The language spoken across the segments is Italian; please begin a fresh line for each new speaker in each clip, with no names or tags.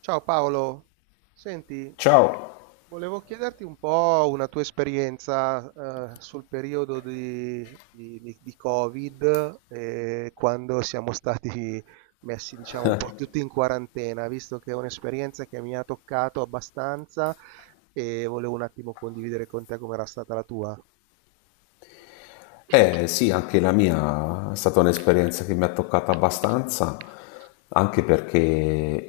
Ciao Paolo, senti,
Ciao!
volevo chiederti un po' una tua esperienza sul periodo di Covid, quando siamo stati messi, diciamo, un po' tutti in quarantena, visto che è un'esperienza che mi ha toccato abbastanza e volevo un attimo condividere con te com'era stata la tua.
Eh sì, anche la mia è stata un'esperienza che mi ha toccata abbastanza, anche perché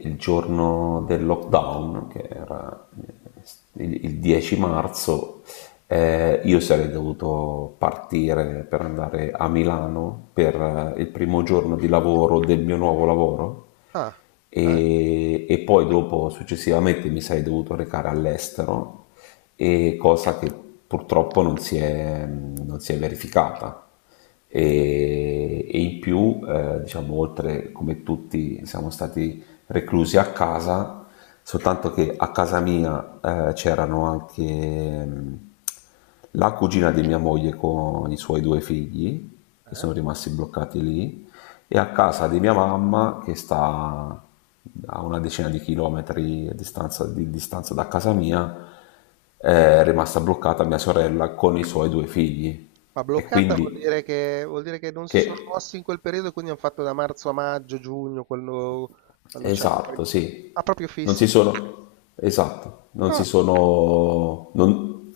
il giorno del lockdown, che era il 10 marzo, io sarei dovuto partire per andare a Milano per il primo giorno di lavoro del mio nuovo lavoro
Ah, ah,
e poi dopo successivamente mi sarei dovuto recare all'estero, e cosa che purtroppo non si è verificata. E in più, diciamo, oltre come tutti siamo stati reclusi a casa, soltanto che a casa mia c'erano anche la cugina di mia moglie con i suoi 2 figli, che
eh?
sono rimasti bloccati lì, e a casa di mia mamma che sta a una 10 di chilometri a distanza, di distanza da casa mia, è rimasta bloccata mia sorella con i suoi 2 figli.
Ma
E
bloccata
quindi
vuol dire che non si sono
che
mossi in quel periodo e quindi hanno fatto da marzo a maggio, giugno, quando, quando c'erano poi...
esatto, sì.
Ah, proprio
Non si
fissi.
sono, esatto, non
Ah,
si sono, non-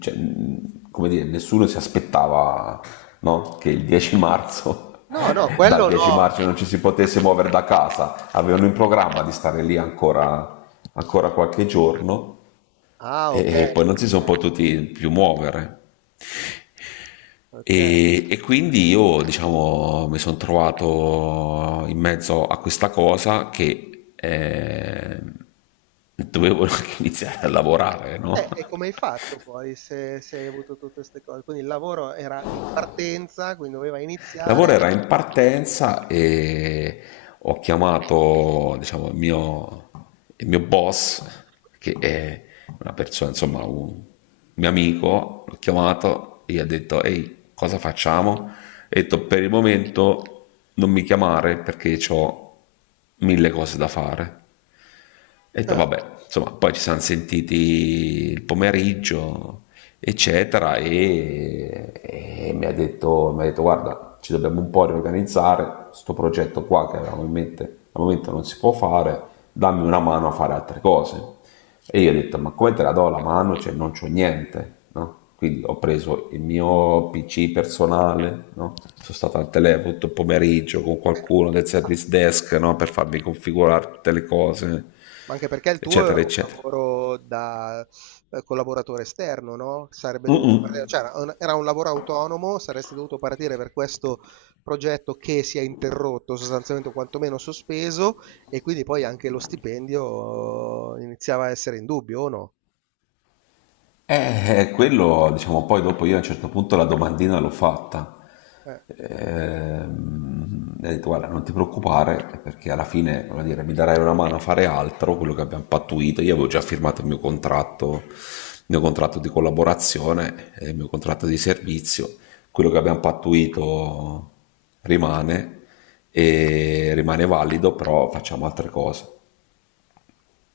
cioè, come dire, nessuno si aspettava, no? Che il 10 marzo,
no, no,
dal
quello
10
no.
marzo non ci si potesse muovere da casa. Avevano in programma di stare lì ancora, ancora qualche giorno
Ah, ok.
e poi non si sono potuti più muovere.
Ok. Ok.
E quindi io, diciamo, mi sono trovato in mezzo a questa cosa che dovevo anche iniziare a lavorare, no?
E come hai fatto poi se, se hai avuto tutte queste cose? Quindi il lavoro era in partenza, quindi doveva
Il
iniziare.
lavoro era in partenza e ho chiamato diciamo, il mio boss, che è una persona, insomma, un mio amico, l'ho chiamato e gli ho detto, ehi, cosa facciamo? E ho detto, per il momento non mi chiamare perché ho 1000 cose da fare e ho detto,
Ah.
vabbè, insomma, poi ci siamo sentiti il pomeriggio, eccetera, e ha detto, mi ha detto, guarda, ci dobbiamo un po' riorganizzare, sto progetto qua che avevamo in mente al momento non si può fare, dammi una mano a fare altre cose. E io ho detto, ma come te la do la mano? Cioè, non c'ho niente, no? Quindi ho preso il mio PC personale, no? Sono stato al telefono tutto il pomeriggio con qualcuno del service desk, no? Per farmi configurare tutte le cose
Ma anche perché il tuo era
eccetera,
un
eccetera.
lavoro da collaboratore esterno, no?
Mm-mm.
Cioè, era un lavoro autonomo, saresti dovuto partire per questo progetto che si è interrotto, sostanzialmente o quantomeno sospeso, e quindi poi anche lo stipendio iniziava a essere in dubbio, o no?
Quello, diciamo, poi dopo io a un certo punto la domandina l'ho fatta.
Eh.
E ho detto, guarda, non ti preoccupare, perché alla fine, voglio dire, mi darai una mano a fare altro, quello che abbiamo pattuito. Io avevo già firmato il mio contratto di collaborazione, e il mio contratto di servizio. Quello che abbiamo pattuito rimane, e rimane valido, però facciamo altre cose.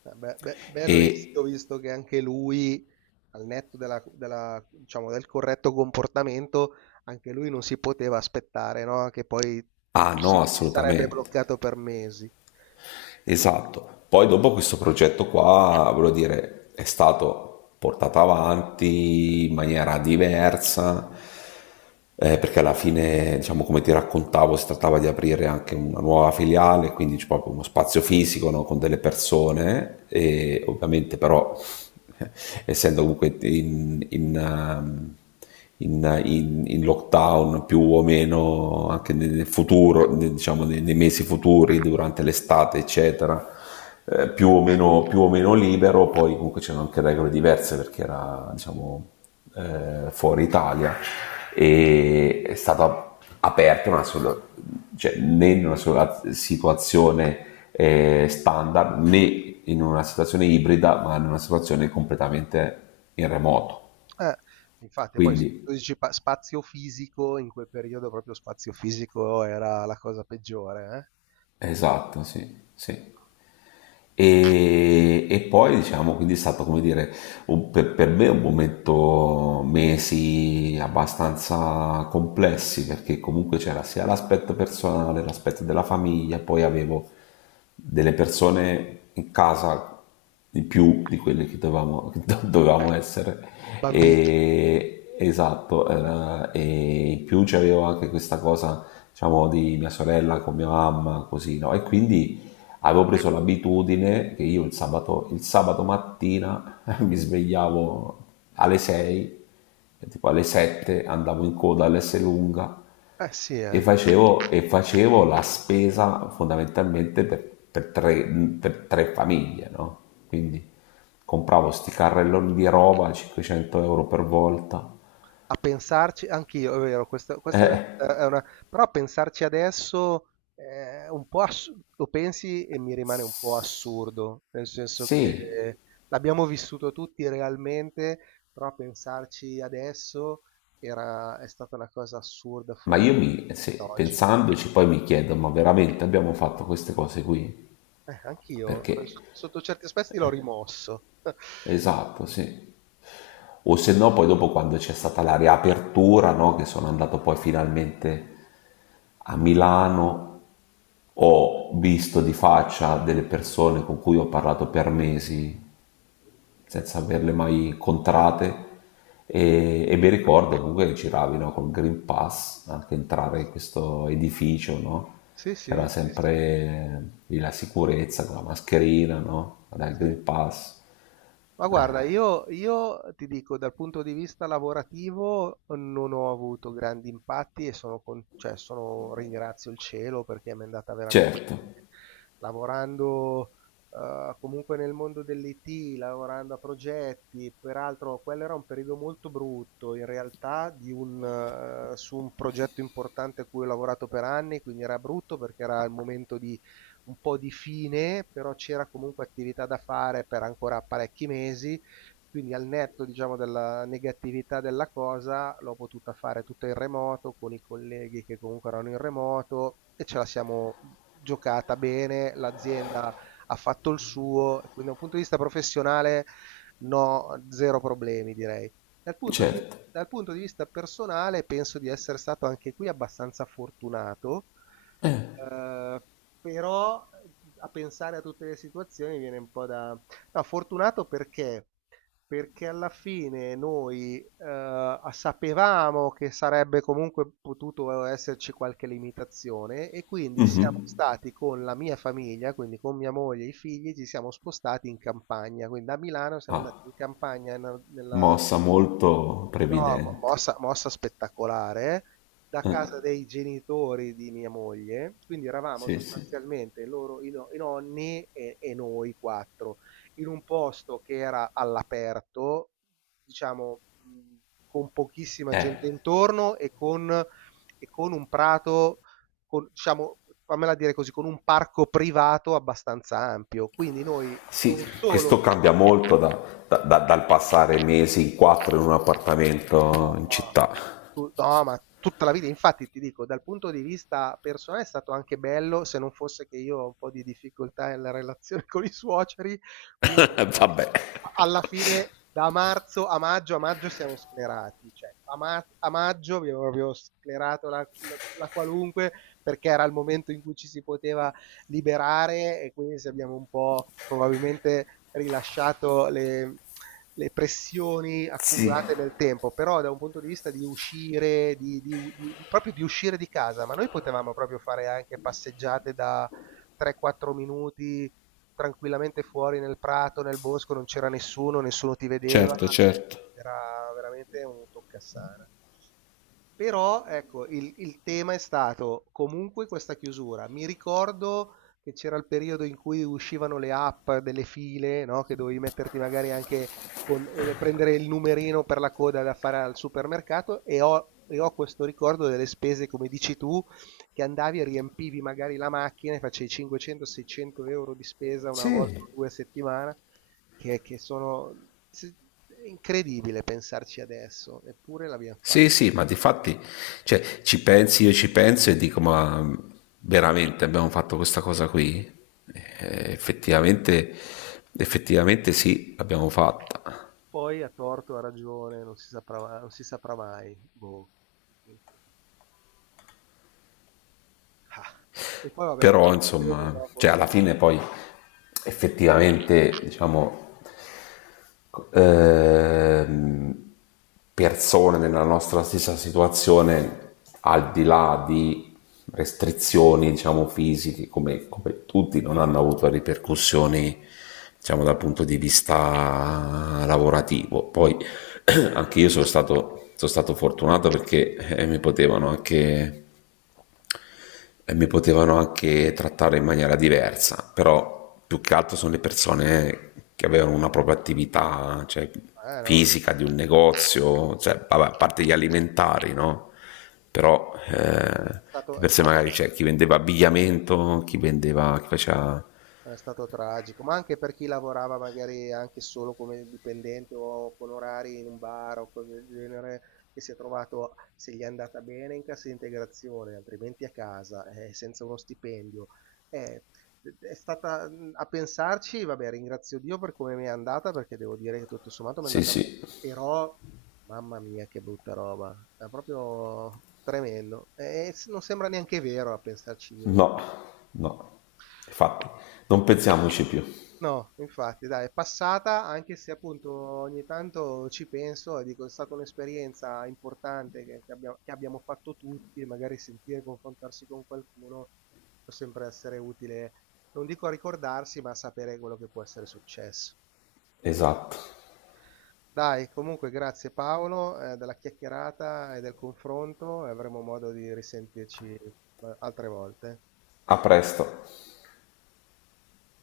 Beh, beh, bel rischio
E,
visto che anche lui, al netto della, diciamo, del corretto comportamento, anche lui non si poteva aspettare, no? Che poi
ah
tutto,
no,
sì, si sarebbe
assolutamente.
bloccato per mesi.
Esatto. Poi dopo questo progetto qua, voglio dire, è stato portato avanti in maniera diversa, perché alla fine, diciamo, come ti raccontavo, si trattava di aprire anche una nuova filiale, quindi c'è proprio uno spazio fisico, no, con delle persone, e ovviamente però, essendo comunque in lockdown più o meno anche nel nel futuro, diciamo nei mesi futuri, durante l'estate, eccetera, più o meno libero, poi comunque c'erano anche regole diverse perché era, diciamo, fuori Italia e è stata aperta una sola, cioè, né in una sola situazione standard né in una situazione ibrida, ma in una situazione completamente in remoto.
Eh, infatti poi se tu
Quindi
spazio fisico, in quel periodo proprio spazio fisico era la cosa peggiore, eh?
esatto, sì, sì. E poi diciamo, quindi è stato come dire, per me un momento, mesi abbastanza complessi, perché comunque c'era sia l'aspetto personale, l'aspetto della famiglia, poi avevo delle persone in casa di più di quelle che dovevamo, dovevamo essere.
Bambini.
E, esatto, e in più c'avevo anche questa cosa, diciamo, di mia sorella con mia mamma, così, no? E quindi avevo preso l'abitudine che io il sabato mattina mi svegliavo alle 6, tipo alle 7 andavo in coda all'S lunga
Eh sì, eh.
e facevo la spesa fondamentalmente per tre famiglie, no? Quindi compravo sti carrelloni di roba, 500 euro per volta.
A pensarci anch'io, è vero, questa è una,
Eh,
però a pensarci adesso è un po' lo pensi e mi rimane un po' assurdo, nel senso
sì,
che l'abbiamo vissuto tutti realmente, però a pensarci adesso era, è stata una cosa assurda
ma
fuori da
sì,
oggi.
pensandoci poi mi chiedo, ma veramente abbiamo fatto queste cose qui?
Anch'io,
Perché,
sotto, sotto certi aspetti l'ho rimosso.
esatto, sì. O se no poi dopo quando c'è stata la riapertura, no, che sono andato poi finalmente a Milano, ho visto di faccia delle persone con cui ho parlato per mesi senza averle mai incontrate e mi ricordo comunque che giravi no, col Green Pass anche entrare in questo edificio, no?
Sì,
C'era
sì, sì, sì.
sempre lì la sicurezza con la mascherina, no? Dal
Sì.
Green Pass.
Ma guarda, io ti dico, dal punto di vista lavorativo non ho avuto grandi impatti e sono, cioè, ringrazio il cielo perché mi è andata veramente
Certo,
bene. Lavorando comunque nel mondo dell'IT, lavorando a progetti, peraltro quello era un periodo molto brutto in realtà di un, su un progetto importante a cui ho lavorato per anni, quindi era brutto perché era il momento di un po' di fine, però c'era comunque attività da fare per ancora parecchi mesi, quindi al netto, diciamo, della negatività della cosa, l'ho potuta fare tutto in remoto con i colleghi che comunque erano in remoto e ce la siamo giocata bene, l'azienda ha fatto il suo, quindi da un punto di vista professionale no, zero problemi direi. Dal punto di,
certo.
Dal punto di vista personale penso di essere stato anche qui abbastanza fortunato. Ehm, Però a pensare a tutte le situazioni viene un po' da... No, fortunato perché? Perché alla fine noi sapevamo che sarebbe comunque potuto esserci qualche limitazione e quindi siamo
Mhm.
stati con la mia famiglia, quindi con mia moglie e i figli, ci siamo spostati in campagna, quindi da Milano siamo andati
Ah,
in campagna nella...
mossa molto
No, mo-
previdente.
mossa, mossa spettacolare, da casa dei genitori di mia moglie, quindi eravamo
Sì, sì.
sostanzialmente loro, i, no- i nonni e noi quattro, in un posto che era all'aperto, diciamo, con pochissima gente
Eh.
intorno e con un prato, con, diciamo, fammela dire così, con un parco privato abbastanza ampio. Quindi noi
Sì,
non solo...
questo cambia molto dal passare mesi in quattro in un appartamento in città.
Tu no, ma tutta la vita, infatti ti dico, dal punto di vista personale è stato anche bello, se non fosse che io ho un po' di difficoltà nella relazione con i suoceri, quindi
Vabbè.
alla fine da marzo a maggio siamo sclerati, cioè a, a maggio abbiamo proprio sclerato la qualunque, perché era il momento in cui ci si poteva liberare e quindi se abbiamo un po' probabilmente rilasciato le pressioni
Sì.
accumulate nel tempo, però da un punto di vista di uscire, di, proprio di uscire di casa, ma noi potevamo proprio fare anche passeggiate da 3-4 minuti tranquillamente fuori nel prato, nel bosco, non c'era nessuno, nessuno ti vedeva,
Certo, certo.
era veramente un toccassana. Però, ecco, il tema è stato comunque questa chiusura. Mi ricordo che c'era il periodo in cui uscivano le app delle file, no? Che dovevi metterti magari anche con, prendere il numerino per la coda da fare al supermercato, e ho questo ricordo delle spese, come dici tu, che andavi e riempivi magari la macchina e facevi 500-600 euro di spesa una volta
Sì.
o due a settimana, che sono se- è incredibile pensarci adesso, eppure l'abbiamo
Sì,
fatto.
sì, ma difatti, cioè, ci pensi, io ci penso e dico, ma veramente abbiamo fatto questa cosa qui? Effettivamente, effettivamente sì, l'abbiamo fatta.
Poi a torto, a ragione, non si saprà, non si saprà mai. Boh. Ah, e poi vabbè, tutto
Però,
il periodo
insomma,
dopo,
cioè
sì.
alla fine poi effettivamente, diciamo, ehm, persone nella nostra stessa situazione, al di là di restrizioni, diciamo, fisiche, come, come tutti, non hanno avuto ripercussioni, diciamo, dal punto di vista lavorativo. Poi anche io sono stato fortunato perché mi potevano anche e mi potevano anche trattare in maniera diversa, però più che altro sono le persone che avevano una propria attività, cioè,
No, no, no, no,
fisica di un negozio, cioè, vabbè, a parte gli alimentari, no? Però
no,
di
è
per sé
stato...
magari c'è cioè, chi vendeva abbigliamento, chi vendeva, chi faceva...
È stato tragico, ma anche per chi lavorava magari anche solo come dipendente o con orari in un bar o cose del genere, che si è trovato, se gli è andata bene, in cassa integrazione, altrimenti a casa, senza uno stipendio. Eh, è stata a pensarci, vabbè, ringrazio Dio per come mi è andata, perché devo dire che tutto sommato mi è
Sì,
andata bene,
sì,
però, mamma mia, che brutta roba, è proprio tremendo. E non sembra neanche vero a pensarci di nuovo.
no, no, infatti, non pensiamoci più.
No, infatti, dai, è passata, anche se appunto ogni tanto ci penso e dico, è stata un'esperienza importante che abbiamo fatto tutti, e magari sentire, confrontarsi con qualcuno può sempre essere utile, non dico a ricordarsi, ma a sapere quello che può essere successo.
Esatto.
Dai, comunque grazie Paolo, della chiacchierata e del confronto, e avremo modo di risentirci altre volte.
A presto.